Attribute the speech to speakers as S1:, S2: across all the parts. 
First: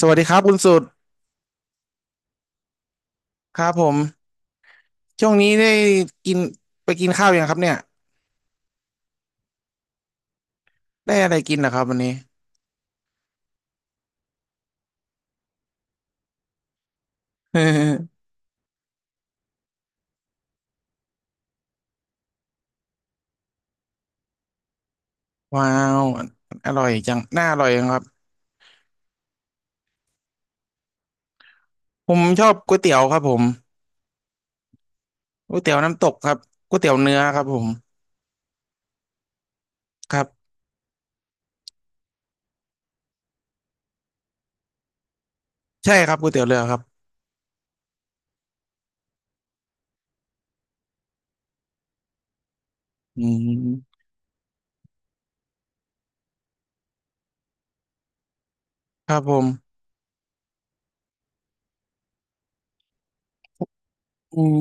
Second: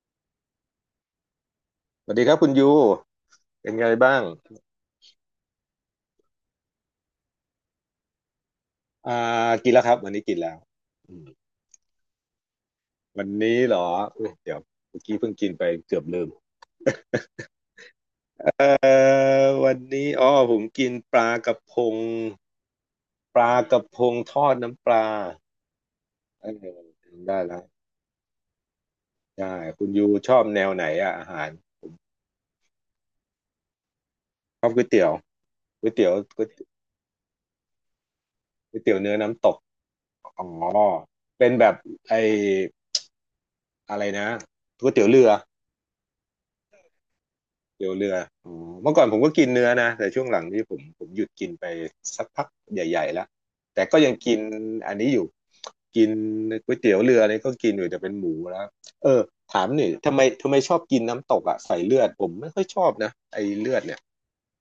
S1: สวัสดีครับคุณสุด
S2: สวัสดีครับคุณยู
S1: ครั
S2: เป็
S1: บ
S2: น
S1: ผ
S2: ไง
S1: ม
S2: บ้าง
S1: ช่วงนี้ได้กินไปกินข้าวยังครับเนี่ย
S2: อ่ากินแล้วครับวันนี้กินแล้วอื
S1: ได้
S2: ม
S1: อะไรกินเหรอครับวันนี้
S2: วันนี้เหรออุ๊ยเดี๋ยวเมื่อกี้เพิ่งกินไปเกือบลืมเอ่วันนี้อ๋อผมกินปลากระพงปลากระพงทอดน้ำปลา
S1: ว้าว
S2: เอ
S1: อร่อ
S2: อ
S1: ยจัง
S2: ได้
S1: น่าอ
S2: แล้ว
S1: ร่อยจังครับ
S2: ได้คุณยูชอบแนวไหนอะอาหาร
S1: ผมชอบก๋วยเตี๋ยวครับผม
S2: ชอบก๋วยเตี๋ยว
S1: ก๋วยเตี๋ยว
S2: ก๋วย
S1: น้ำต
S2: เตี๋ยว
S1: กครับ
S2: ก๋วย
S1: ก๋วยเตี๋ยวเนื้อครับผม
S2: ก๋วยเตี๋ยวเนื้อน้ำตก
S1: ครั
S2: อ๋อ
S1: บ
S2: เป็นแบบไออะไรนะก๋วยเตี๋ยวเรือ
S1: ใช่ครับก๋วยเตี๋ยวเรือครับ
S2: เตี่ยวเรืออ๋อเมื่อก่อนผมก็กินเนื้อนะแต่ช่วงหลังนี่ผมหยุดกินไปสักพักใหญ่ๆ
S1: อื
S2: แล้วแต่ก็
S1: ม
S2: ยังกินอันนี้อยู่กินก๋วยเตี๋ยวเรือนี่ก็กินอยู่แต่เป็นหมูแล้วเอ
S1: ครับ
S2: อ
S1: ผม
S2: ถามหน่อยทำไมชอบกินน้ำตกอ่ะใส่เลือดผมไม่ค่อยชอบนะไอ้เลือดเนี่ย
S1: อืม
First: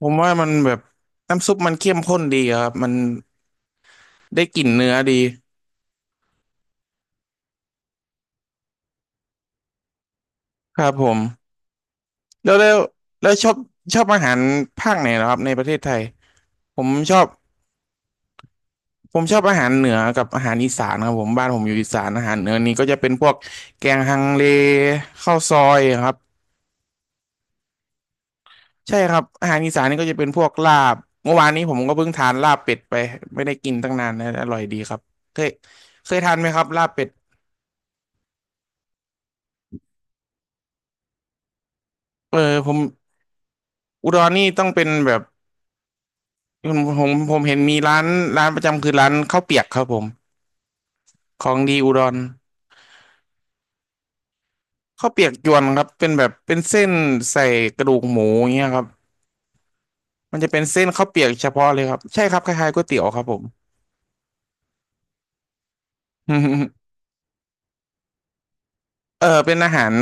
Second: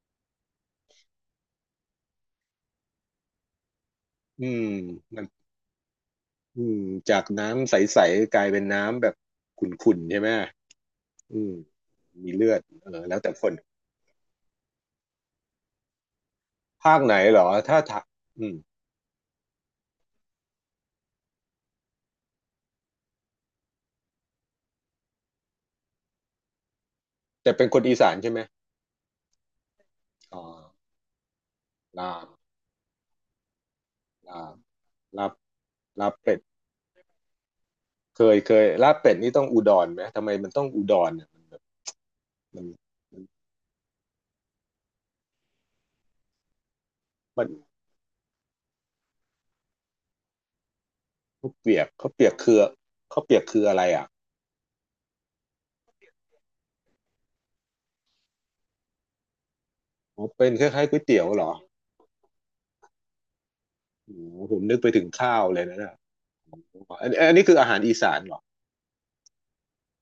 S1: ผมว่ามันแบบน้ำซุปมันเข้มข้นดีอะครับมันได้
S2: อื
S1: ก
S2: ม
S1: ลิ่นเนื้อดี
S2: มันอืมจากน้ำใสๆกลายเป็นน้ำแบบขุ่นๆใช่ไหม
S1: ครับผม
S2: อืมมีเลื
S1: แล้
S2: อ
S1: ว
S2: ด
S1: แล้ว
S2: เออแล้ว
S1: แล้
S2: แต่
S1: ว
S2: ค
S1: ชอ
S2: น
S1: บชอบอาหารภาคไหนเหรอครับในประเทศไทยผม
S2: ภาคไห
S1: ช
S2: น
S1: อบ
S2: เหรอถ้าถามอืม
S1: ผมชอบอาหารเหนือกับอาหารอีสานครับผมบ้านผมอยู่อีสานอาหารเหนือนี่ก็จะเป็นพวกแกงฮังเลข้าวซอยครับ
S2: แต่เป็นคนอีสานใช่ไหม
S1: ใช่ครับอาหารอีสานนี่ก็จะเป็น
S2: อ๋
S1: พ
S2: อ
S1: วกลาบเมื่อวานนี้ผมก็เพิ่ง
S2: ลา
S1: ทา
S2: บ
S1: นลาบเป็ดไปไม่ได้กินตั้งนานนะ
S2: ลา
S1: อ
S2: บ
S1: ร่อยดีครับ
S2: ลาบ
S1: เคย
S2: ลา
S1: เค
S2: บ
S1: ยทา
S2: เป็
S1: น
S2: ด
S1: ไหมครับลาบเป็ด
S2: เคยลาบเป็ดนี่ต้องอุดรไหมทำไมมันต้องอุดรเนี่ยมันแบบ
S1: เออ
S2: มัน
S1: ผม
S2: มัน
S1: อุดรนี่ต้องเป็นแบบผม
S2: มัน
S1: เห็นมีร้านร้านประจำคือร้านข้าวเปียกครับผมข
S2: ข้า
S1: อ
S2: ว
S1: งดี
S2: เปียก
S1: อุด
S2: ข้าว
S1: ร
S2: เปียกคือข้าวเปียกคืออะไรอ่ะ
S1: ข้าวเปียกยวนครับเป็นแบบเป็นเส้นใส่กระดูกหมูอย่างเงี้ยครับ
S2: อ๋อ
S1: มัน
S2: เป็
S1: จะ
S2: น
S1: เป็น
S2: ค
S1: เส้
S2: ล้าย
S1: น
S2: ๆก๋วย
S1: ข้าว
S2: เตี๋
S1: เปี
S2: ย
S1: ย
S2: ว
S1: ก
S2: เหร
S1: เฉ
S2: อ
S1: พาะเลยครับใช่ครับคล้ายๆก๋วยเตี๋ยวครับผม
S2: อ๋อผมนึกไปถึงข้าวเลยนะเนี่ย อันนี้คืออาหารอีสานเหรอ
S1: เออเป็นอาหาร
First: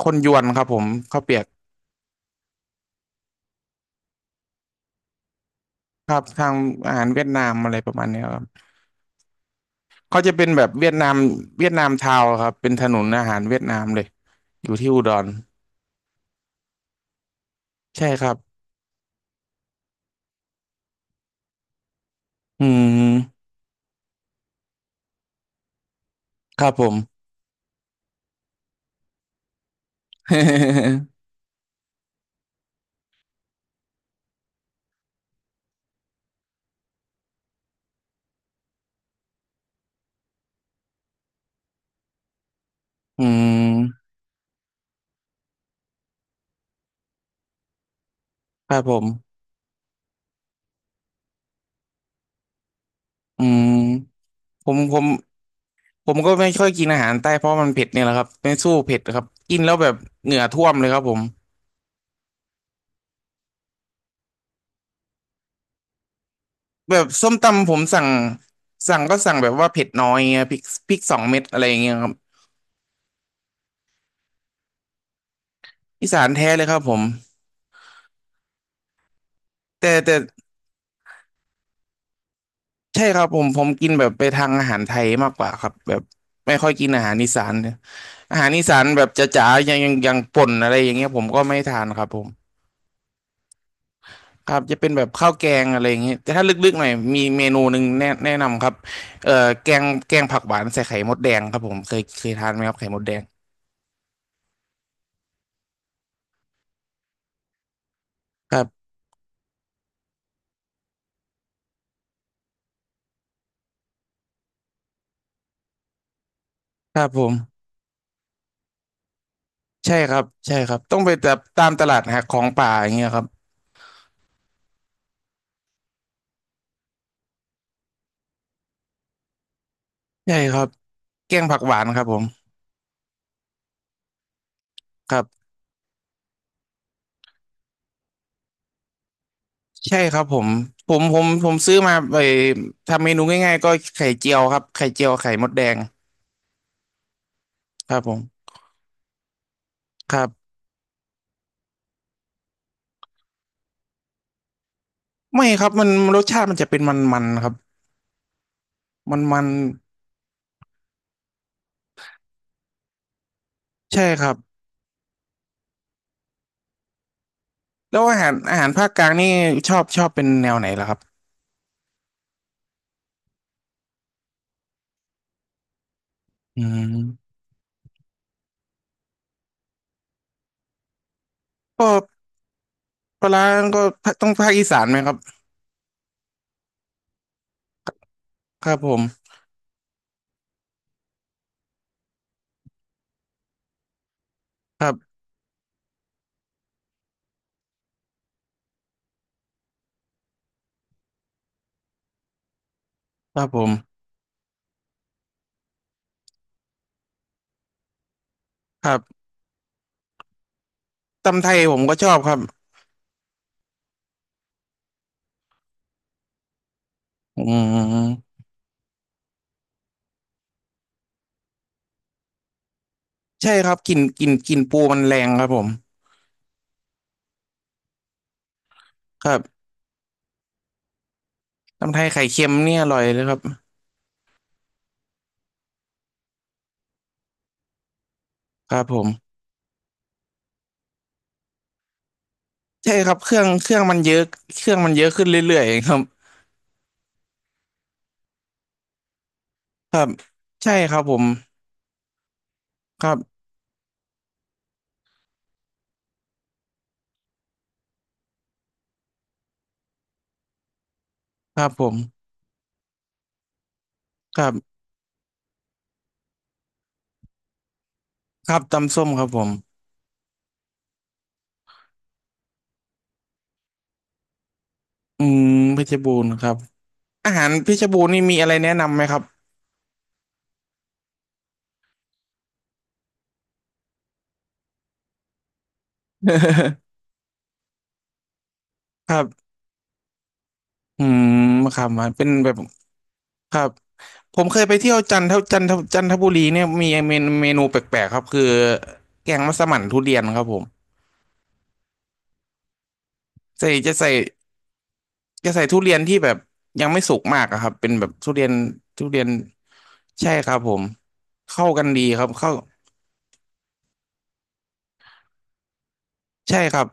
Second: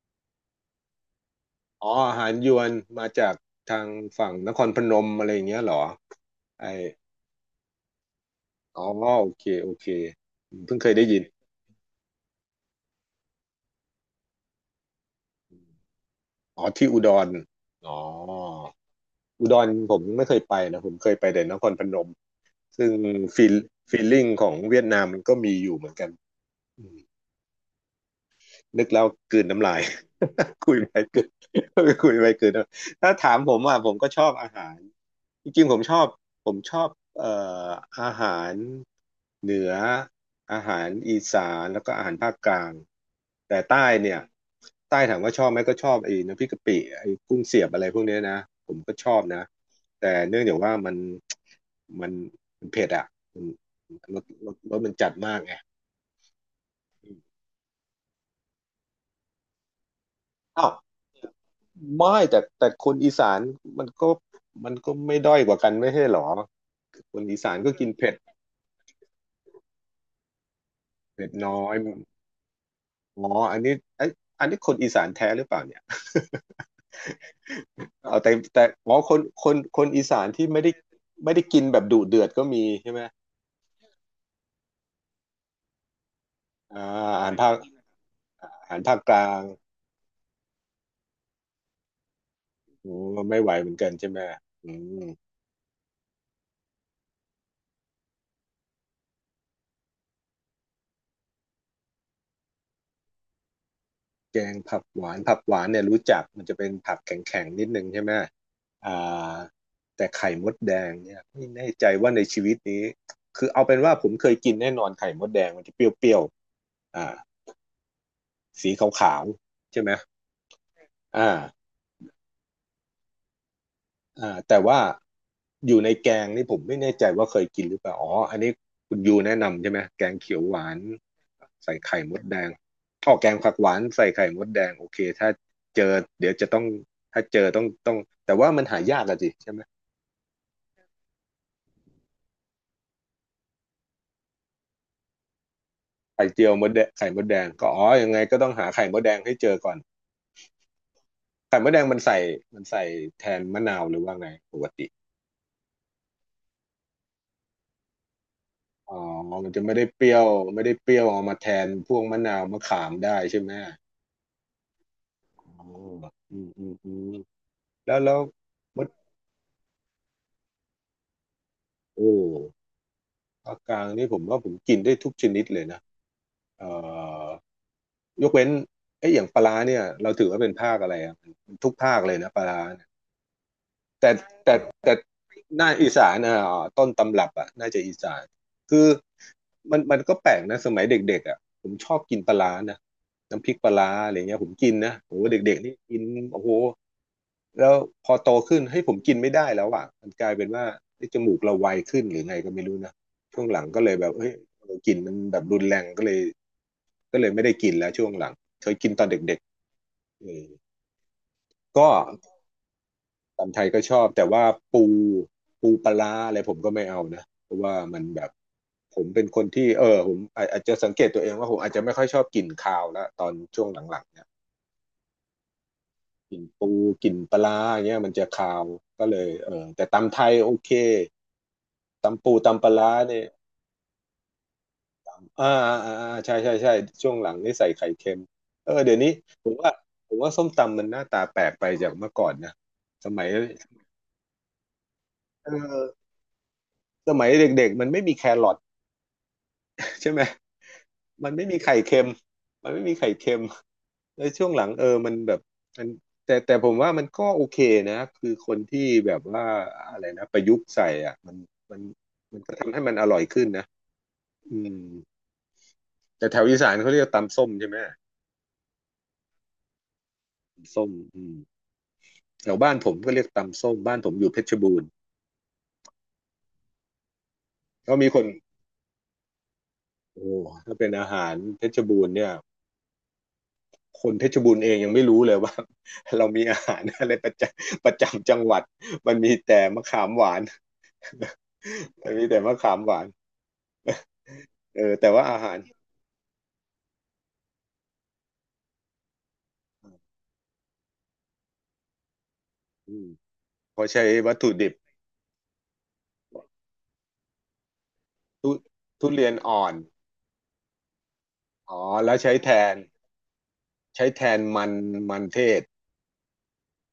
S1: คนยวนครับผมข้าวเปียก
S2: อ๋ออาหารยวนมาจากทางฝั่งนครพนมอะไรอย่างเงี้ยเหรอ
S1: ครับทาง
S2: ไอ
S1: อาหารเวียดนามอะไรประมาณเนี้ยครับ
S2: อ๋อโอเค
S1: เขาจะเป็น
S2: อื
S1: แบ
S2: ม
S1: บ
S2: เพิ่ง
S1: เวี
S2: เค
S1: ยด
S2: ยได้
S1: นาม
S2: ยิน
S1: เวียดนามทาวน์ครับเป็นถนนอาหารเวียดนามเลยอยู่ที่อุดร
S2: อ๋อที่อุดรอ๋อ
S1: ใช่ครับ
S2: อุดรผมไม่เคยไปนะผมเคยไปแต่นครพนม
S1: อื
S2: ซึ่ง
S1: ม
S2: ฟีลลลิ่งของเวียดนามมันก็มีอยู่เหมือนกัน
S1: ครับผ
S2: อื
S1: ม
S2: ม นึกแล้วกลืนน้ำลาย คุยไปกลืน คุยไปกลืนน้ำถ้าถามผมอ่ะผมก็ชอบอาหารจริงๆผมชอบเอ่ออาหารเหนืออาหารอีสานแล้วก็อาหารภาคกลาง
S1: อื
S2: แต่ใต้
S1: ม
S2: เนี่ยใต้ถามว่าชอบไหมก็ชอบไอ้น้ำพริกกะปิไอ้กุ้งเสียบอะไรพวกเนี้ยนะ
S1: ค
S2: ผ
S1: รั
S2: ม
S1: บผ
S2: ก็ชอบ
S1: ม
S2: นะแต่เนื่องจากว่ามันมันมันเผ็ดอ่ะมั
S1: อื
S2: น
S1: ม
S2: รสรส
S1: ผ
S2: ร
S1: ม
S2: สมั
S1: ผ
S2: น
S1: ม
S2: จัดมากไง
S1: ผมก็ไม่ค่อยกินอาหารใต้เพราะมันเผ็ดเนี่ยแหละครับไม่สู้เผ็ดครับกินแล้วแบบเหงื่อท่
S2: อ้า
S1: ว
S2: ว
S1: มเลยครับผม
S2: ไม่แต่คนอีสานมันก็ไม่ด้อยกว่ากันไม่ใช่เหรอ
S1: แบบ
S2: คน
S1: ส้ม
S2: อีสาน
S1: ตำ
S2: ก็
S1: ผม
S2: กิน
S1: สั่ง
S2: เผ็ด
S1: สั่งก็สั่งแบบว่าเผ็ดน้อยเงี้ยพริกพริกสอง
S2: เผ็ด
S1: เม็ด
S2: น้
S1: อะ
S2: อ
S1: ไรอ
S2: ย
S1: ย่างเงี้ยครับ
S2: อ๋ออันนี้ไอยอันนี้คนอีสานแท้หรือเปล่าเนี่ย
S1: อีสา นแท้เลยครับผม
S2: เอาแต่อ๋อคน
S1: แต่
S2: อี
S1: แต่
S2: สานที่ไม่ได้ไม่ได้กินแบบดุเดือดก็มีใช่ไหม
S1: ใช่ครับผมกินแบบไปทางอาหารไทยมากกว่าครับแบบไม่ค่อย
S2: อ่า
S1: กินอาหาร
S2: อา
S1: อี
S2: หาร
S1: สา
S2: ภา
S1: น
S2: ค
S1: อาหารอี
S2: อาหา
S1: สา
S2: ร
S1: น
S2: ภาค
S1: แบบ
S2: ก
S1: จ
S2: ลาง
S1: ๋าๆอย่างอย่างอย่างป่นอะไรอย่างเงี้ยผมก็ไม่ทานครับผม
S2: อืมไม่ไหวเหมือนกันใช่ไหม
S1: ครับ
S2: อื
S1: จะเป็น
S2: ม
S1: แบบข้าวแกงอะไรอย่างเงี้ยแต่ถ้าลึกๆหน่อยมีเมนูหนึ่งแนะแนะนำครับเอ่อแกงแกงผักหวานใส่ไข่มดแดงครับผมเคยเคยทานไหมครับไข่มดแดง
S2: แกงผักหวานผักหวานเนี่ยรู้จักมันจะเป็นผักแข็งๆนิดนึงใช่ไหม
S1: ครับ
S2: อ่าแต่ไข่มดแดงเนี่ยไม่แน่ใจว่าในชีวิตนี้คือเอาเป็นว่าผมเคยกินแน่นอนไข่มดแดงมันจะเปรี้ยว
S1: ค
S2: ๆ
S1: รับ
S2: อ่า
S1: ผม
S2: สีขาวๆใช่ไหม
S1: ใช่ครับใช่ครับต้องไป
S2: อ่า
S1: แบบตามตลาดหาของป่าอย่างเงี้ยครับ
S2: อ่าแต่ว่าอยู่ในแกงนี่ผมไม่แน่ใจว่าเคยกินหรือเปล่าอ๋ออันนี้คุณยูแนะนำใช่ไหมแกง
S1: ใช่
S2: เขียว
S1: ค
S2: ห
S1: รั
S2: วา
S1: บ
S2: น
S1: แกงผักห
S2: ใส่
S1: วานค
S2: ไข่
S1: รับ
S2: ม
S1: ผ
S2: ด
S1: ม
S2: แดงอ๋อแกงผักหวานใส่ไข่มดแดงโอเค
S1: ครั
S2: ถ้า
S1: บ
S2: เจอเดี๋ยวจะต้องถ้าเจอต้องแต่ว่ามันหายากอะสิใช่ไหม
S1: ใช่ครับผมซื้อมาไปทำเมนูง่ายๆก็ไข่เจียวครับไข่เจียวไข่มดแดง
S2: ไข่เจียวมดแดงไข่มดแดงก็อ๋อ
S1: ครับ
S2: ยั
S1: ผ
S2: งไง
S1: ม
S2: ก็ต้องหาไข่มดแดงให้เจอก่อน
S1: ครับ
S2: ไข่มดแดงมันใส่มันใส่แทนมะนาวหรือว่าไงปกติ
S1: ไม่ครับมันรสชาติมันจะเป็นมันๆครับ
S2: อ๋อ
S1: มัน
S2: มันจะไม่ได้เปรี้ยวไม่ได้เปรี้ยวเอามาแทนพวกมะนาวมะขามได้ใช่ไหม
S1: ๆใช่ครับ
S2: อ๋ออืมแล้
S1: แล้
S2: ว
S1: ว
S2: แล้
S1: อา
S2: ว
S1: หารอาหาร
S2: ม
S1: ภา
S2: ด
S1: คกลางนี่ชอบชอบเป็นแนวไหนล่ะครับ
S2: โอ้ภาคกลางนี่ผมว่าผมกินได้ทุกชนิดเลยนะ
S1: อื
S2: เอ่
S1: ม
S2: อยกเว้นไอ้ยอย่างปลาร้าเนี่ยเราถือว่าเป็นภาคอะไรอ่ะมันทุก
S1: ก็
S2: ภาคเลยนะปลาร้าเนี่ย
S1: ปลาร้าก็
S2: แต่
S1: ต้องภาคอีสานไหมครับ
S2: น่าอีสานอ่ะต้นตำรับอ่ะน่าจะอีสาน
S1: ครับ
S2: คือ
S1: ผม
S2: มันมันก็แปลกนะสมัยเด็กๆอ่ะผมชอบกินปลาร้านะน้ำพริกปลาร้าอะไรเงี้ยผมกินนะโอ้โหเด็กๆนี่กินโอ้โหแล้วพอโตขึ้นให้ยผมกินไม่ได้แล้วอ่ะมันกลายเป็นว่าไอ้ยจมูกเราไวขึ้นหรือไงก็ไม่รู้นะ
S1: ค
S2: ช่
S1: รั
S2: วง
S1: บผ
S2: หลังก็เล
S1: ม
S2: ยแบบเฮ้ยเรากินมันแบบรุนแรงก็เลยไม่ได้กินแล้วช่วงหลังเคย
S1: ค
S2: กิน
S1: รั
S2: ตอน
S1: บ
S2: เด็กๆเออ
S1: ตำไทยผม
S2: ก็
S1: ก็ชอบครับ
S2: ตำไทยก็ชอบแต่ว่าปูปูปลาร้าอะไรผมก็ไม่เอานะ
S1: อื
S2: เพราะว่ามันแบบ
S1: ม
S2: ผมเป็นคนที่ผมอาจจะสังเกตตัวเองว่าผมอาจจะไม่ค่อยชอบกลิ่นคาวแล้วตอน
S1: ใช่
S2: ช่
S1: ค
S2: วง
S1: รับก
S2: ห
S1: ลิ่น
S2: ลังๆ
S1: ก
S2: เนี่ย
S1: ลิ่นกลิ่นปูมันแรงครับผม
S2: กลิ่นปูกลิ่นปลาร้าอย่างเงี้ยมันจะคาวก็เล
S1: ค
S2: ย
S1: รับ
S2: แต่ตำไทยโอเค
S1: ตำไทยไข่
S2: ตำปู
S1: เค็ม
S2: ตำปลา
S1: เนี่ยอ
S2: ร้า
S1: ร่อยเล
S2: เนี่
S1: ย
S2: ย
S1: ครับ
S2: ใช่ใช่ใช่ช่วงหลังนี่ใส่ไข่เค็ม
S1: ครับ
S2: เดี๋
S1: ผ
S2: ยวนี้
S1: ม
S2: ผมว่าผมว่าส้มตำมันหน้าตาแปลกไปจากเมื่อก่อนนะ
S1: ใช่
S2: ส
S1: ครับ
S2: มั
S1: เค
S2: ย
S1: รื่องเครื่องมันเยอะเครื่องมันเยอะขึ้น
S2: เอ
S1: เรื่อย
S2: อ
S1: ๆครับ
S2: สมัยเด็กๆมันไม่มีแครอท
S1: ครับ
S2: ใช่ไหม
S1: ใช่ครับผม
S2: มันไม่มีไข่เค็มมันไม่มี
S1: ค
S2: ไข่
S1: รั
S2: เค็ม
S1: บ
S2: แล้วช่วงหลังมันแบบมันแต่ผมว่ามันก็โอเคนะ คือคนที่แบบว่าอะไรนะประยุกต์ใส่อ่ะมัน
S1: ครับ
S2: มัน
S1: ผม
S2: มันก็ทำให้มันอร่อยขึ้นนะ
S1: ครั
S2: อื
S1: บ
S2: มแต่แถวอีสานเขาเรียกตำส้มใช่ไหม
S1: ครับตำส้มครับผม
S2: ตำส้มอืมแถวบ้านผมก็เรียกตำส้ม บ้านผมอยู่เพชรบูรณ์
S1: อืมเพชรบูรณ์ครับอาหารเพชร
S2: ก็
S1: บูร
S2: มี
S1: ณ์
S2: ค
S1: นี่
S2: น
S1: มีอะไรแนะนำไหมครับ
S2: โอ้ถ้าเป็นอาหารเพชรบูรณ์เนี่ย คนเพชรบูรณ์เองยังไม่รู้เลยว่า เรามีอาหาร อะไรประจำ ประจำจังหวัด
S1: ค
S2: มัน
S1: รั
S2: มี
S1: บ
S2: แต่มะขามหวาน
S1: อืมครับ มั
S2: มั
S1: น
S2: น
S1: เป็
S2: มี
S1: น
S2: แต่
S1: แบ
S2: มะ
S1: บ
S2: ขามหวาน
S1: ครับผมเคยไปเที่ยว
S2: แต่
S1: จัน
S2: ว่า
S1: ท
S2: อาหา
S1: จั
S2: ร
S1: นทจันทบุรีเนี่ยมีเมนูแปลกๆครับคือแกงมัสมั่นทุเรียนครับผม
S2: อืม
S1: ใส่
S2: เขา
S1: จะ
S2: ใช้
S1: ใส่
S2: วัตถุดิบ
S1: จะใส่ทุเรียนที่แบบยังไม่สุกมากอะครับเป็นแบบทุเรียน
S2: ทุ
S1: ทุ
S2: ทุ
S1: เรีย
S2: เรี
S1: น
S2: ยนอ่อน
S1: ใช่ครับผมเข้า
S2: อ๋อ
S1: กันดี
S2: แล้ว
S1: ครับเข้า
S2: นใช้แทนมันมันเทศ
S1: ใช่ครับ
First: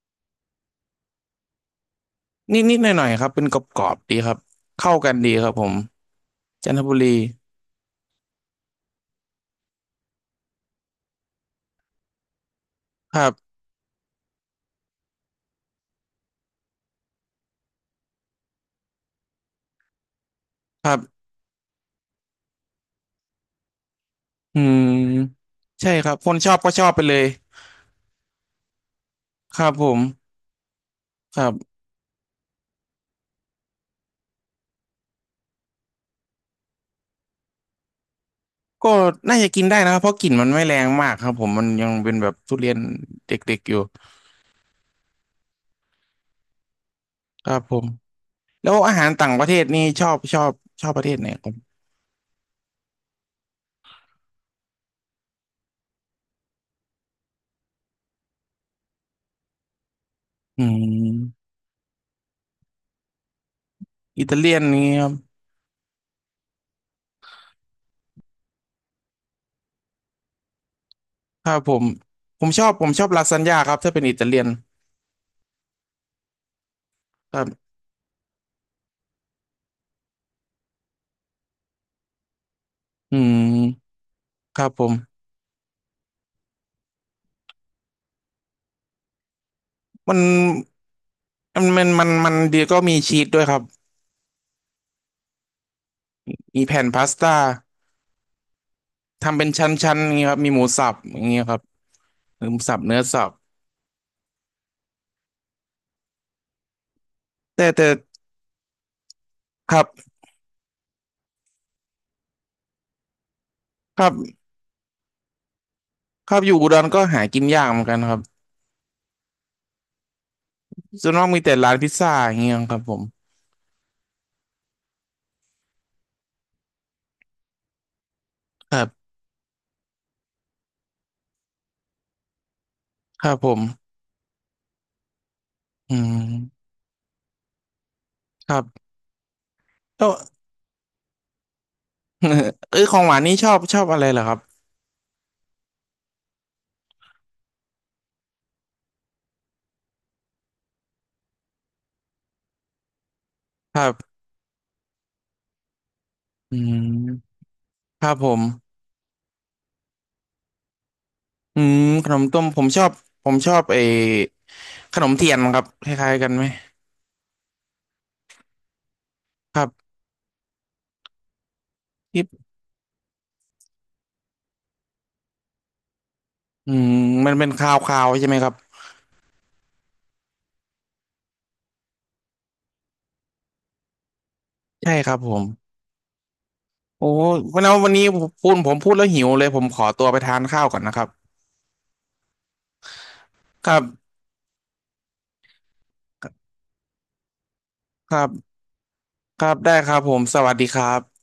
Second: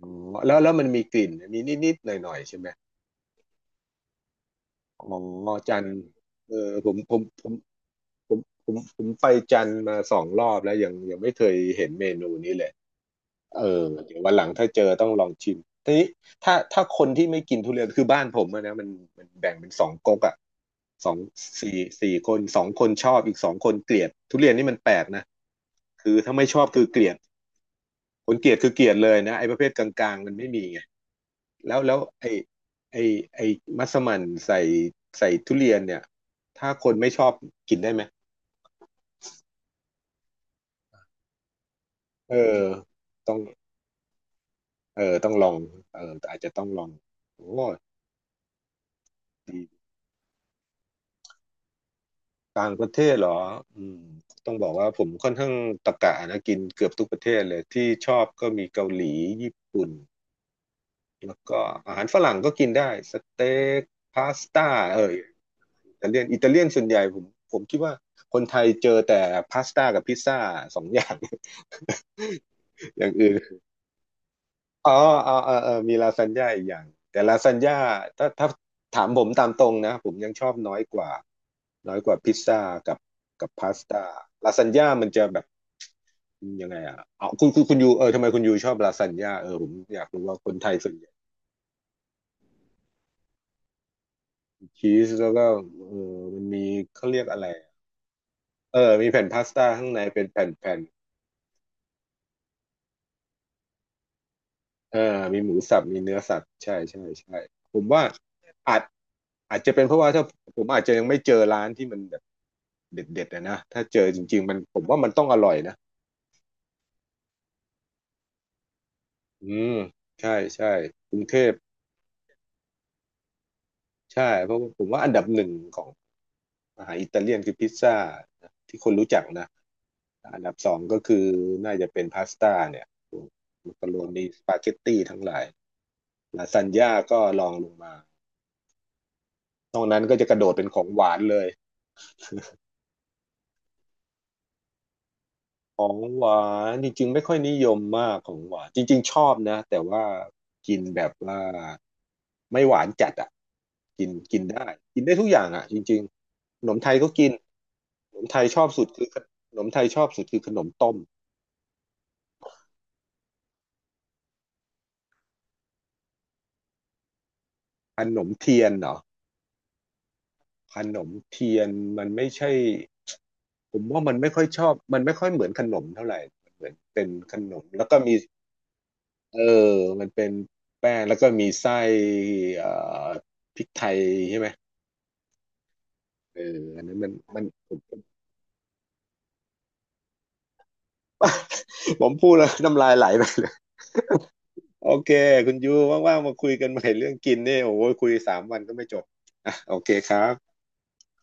S2: อ๋อแล้วมันมีกลิ่นมีนิดนิดหน่อยหน่อยๆ
S1: นิ
S2: ใช่
S1: ด
S2: ไหม
S1: นิดหน่อยหน่อยๆครับเป็นกรอบกรอบดีครับเข้า
S2: อ๋
S1: กัน
S2: อ
S1: ดีครับผม
S2: จันทร์เอ
S1: จั
S2: อ
S1: นท
S2: ผ
S1: บุ
S2: ม
S1: รี
S2: ผมผมผมผมไปจันทร์มา2 รอบแล้วยังไม่เคยเห็นเมนูนี้เลย
S1: ครับ
S2: เออเดี๋ยววันหลังถ้าเจอต้องลองชิมทีนี้ถ้าคนที่ไม่กินทุเรียนคือบ้านผมอะนะมันมันแบ่งเป็น2 ก๊กอะ
S1: ครั
S2: สอง
S1: บ
S2: สี่4 คน 2 คนชอบอีก 2 คนเกลียดทุเรียน
S1: อื
S2: นี่มันแปลกนะ
S1: มใช่ค
S2: คื
S1: รั
S2: อ
S1: บค
S2: ถ้า
S1: น
S2: ไม่
S1: ชอ
S2: ช
S1: บ
S2: อบ
S1: ก็ช
S2: คือ
S1: อบ
S2: เก
S1: ไป
S2: ลีย
S1: เล
S2: ด
S1: ย
S2: คนเกลียดคือเกลียดเลยนะไอ้ป
S1: ค
S2: ระเภ
S1: รั
S2: ท
S1: บ
S2: ก
S1: ผ
S2: ล
S1: ม
S2: างๆมันไม่มีไง
S1: ครับ
S2: แล้วไอ้ไอ้มัสมั่นใส่ทุเรียนเนี่ยถ้าคนไม่ชอบกินได้ไหม
S1: ก็น่าจะกินได้นะครับเพราะกลิ่นมันไม่แรงมากครับผมมันยังเป็นแบ
S2: เอ
S1: บ
S2: อ
S1: ทุเรียนเด
S2: ต้อง
S1: ็กๆอยู่
S2: ต้องลองเอออาจจะต้องลองโอ
S1: ครับผมแล้วอาหารต่างประเทศนี่
S2: ้
S1: ชอบชอบชอบประเทศไหนครับ
S2: ต่างประเทศเหรออืมต้องบอกว่าผมค่อนข้างตะกะนะกินเกือบทุกประเทศเลยที่ชอบก็มีเกาหลีญี่ปุ่น
S1: อื
S2: แล้ว
S1: ม
S2: ก็อาหารฝรั่งก็กินได้สเต็ก
S1: อิ
S2: พา
S1: ตา
S2: ส
S1: เลียน
S2: ต้า
S1: นี้
S2: เอ
S1: ครับ
S2: ยอิตาเลียนส่วนใหญ่ผมคิดว่าคนไทยเจอแต่พาสต้ากับพิซซ่า2 อย่าง
S1: ถ้าผมผมชอบผม ช
S2: อ
S1: อบ
S2: ย่าง
S1: ลา
S2: อื่
S1: ซานญ่า
S2: น
S1: ครับถ้าเป็นอิตาเลียน
S2: อ๋ออ๋อเออมีลาซานญ่าอีกอย่าง แต่
S1: ค
S2: ลา
S1: รั
S2: ซาน
S1: บ
S2: ญ่าถ้าถามผมตามตรงนะผมยังชอบน้อยกว่า น้อยกว่าพิซซ่ากับ
S1: อื
S2: พาส
S1: ม
S2: ต้าลา
S1: ค
S2: ซา
S1: รั
S2: น
S1: บผ
S2: ญ่า
S1: ม
S2: มันจะแบบยังไงอ่ะอ๋อคุณยูทำไมคุณยูชอบลาซานญ่าผมอยาก
S1: มัน
S2: รู้ว่าคนไทยส่วนใหญ่
S1: มันดีก็มีชีสด้วยครับ
S2: ชีสแล้วก็เออมันมี
S1: มีแผ่นพา
S2: เขา
S1: ส
S2: เรียก
S1: ต้า
S2: อะไรมีแผ่น
S1: ทำ
S2: พา
S1: เป็น
S2: ส
S1: ชั
S2: ต้าข้าง
S1: ้น
S2: ใน
S1: ๆอย่าง
S2: เป็
S1: เงี้
S2: น
S1: ยครับ
S2: แผ่น
S1: มีหมู
S2: แผ่น
S1: สับอย่างเงี้ยครับหมูสับเนื้อสับ
S2: เออมีหมูสับมีเนื้อสัตว์ ใช่ใช่ใช่
S1: แต่
S2: ผ
S1: แต่
S2: มว่าอาจอาจ
S1: ค
S2: จะ
S1: รั
S2: เป็นเพราะว่า
S1: บ
S2: ถ้าผมอาจจะยังไม่เจอร้านที่มันแบบ เด็ดๆอะนะถ้าเจ
S1: ค
S2: อ
S1: รับ
S2: จริงๆมันผมว่ามันต้องอร่อยนะ
S1: ครับอยู่อุดรก็หากินยากเหมือนกันครับ
S2: อืมใช่ใช่
S1: ส่ว
S2: ก
S1: น
S2: รุ
S1: มา
S2: ง
S1: ก
S2: เท
S1: มีแต่
S2: พ
S1: ร้านพิซซ่าอย่างเงี้ยครับผม
S2: ใช่เพราะว่าผมว่าอันดับ 1ของอาหารอิตาเลียนคือพิซซ่านะ
S1: ค
S2: ที่
S1: รั
S2: คน
S1: บ
S2: รู้จักนะ อันดับ 2ก็คือน่าจะเป็นพาสต้าเนี่ย
S1: ครับผ
S2: มักกะ
S1: ม
S2: โรนีสปาเกตตีทั้งหลาย
S1: อื
S2: ลาซา
S1: ม
S2: นญ่าก็รองลงมา
S1: ครับ
S2: นอกนั้
S1: แล้
S2: น
S1: ว
S2: ก็จะกระโดดเป็นของหวานเลย
S1: เออของหวานนี่ชอบชอบอะไรเหรอครับ
S2: ของหวานจริงๆไม่ค่อยนิยมมากของหวานจริงๆชอบนะแต่ว่ากินแบบว่าไม่หวานจัดอ่ะ
S1: ครั
S2: กิน
S1: บ
S2: กินได้ทุกอย่างอ่ะจริง
S1: อื
S2: ๆขนม
S1: ม
S2: ไทยก็กิน
S1: ครับผม
S2: ขนมไทยชอบสุดคือขนมต้ม
S1: อืมขนมต้มผมชอบผมชอบไอ้ขนมเทียนครับคล้ายๆกันไหม
S2: ขนมเทียนเหรอ
S1: ครับ
S2: ขนมเทียนมัน
S1: ที่
S2: ไม่ใช่ผมว่ามันไม่ค่อยชอบมันไม่ค่อยเหมือนขนมเท่าไหร่มันเหมื
S1: อื
S2: อน
S1: ม
S2: เป็น
S1: มัน
S2: ข
S1: เป็น
S2: น
S1: ค
S2: มแล้วก็
S1: าว
S2: มี
S1: ๆใช่ไหมครับ
S2: เออมันเป็นแป้งแล้วก็มีไส้เอ่อพริกไทยใช่ไหม
S1: ใช่ครับผม
S2: อันนั้น
S1: โอ้
S2: มัน
S1: วัน
S2: ผ
S1: นี้วัน
S2: ม
S1: นี้ผมพูดผมพูดแล้วหิวเลยผมขอตัวไปทานข้าวก่อนนะครับ
S2: ผมพูดแล้วน้ำลายไหลไปเลย
S1: ครับ
S2: โอเคคุณยูว่างๆมา
S1: ค
S2: คุยกันใหม่เรื่องกินนี่โอ้โหคุย
S1: รับ
S2: 3 วันก็ไม่จบ
S1: ครั
S2: อ่ะ
S1: บ ได้
S2: โอ
S1: ค
S2: เค
S1: รับ
S2: ค
S1: ผ
S2: รั
S1: มสวั
S2: บ
S1: สดีครับ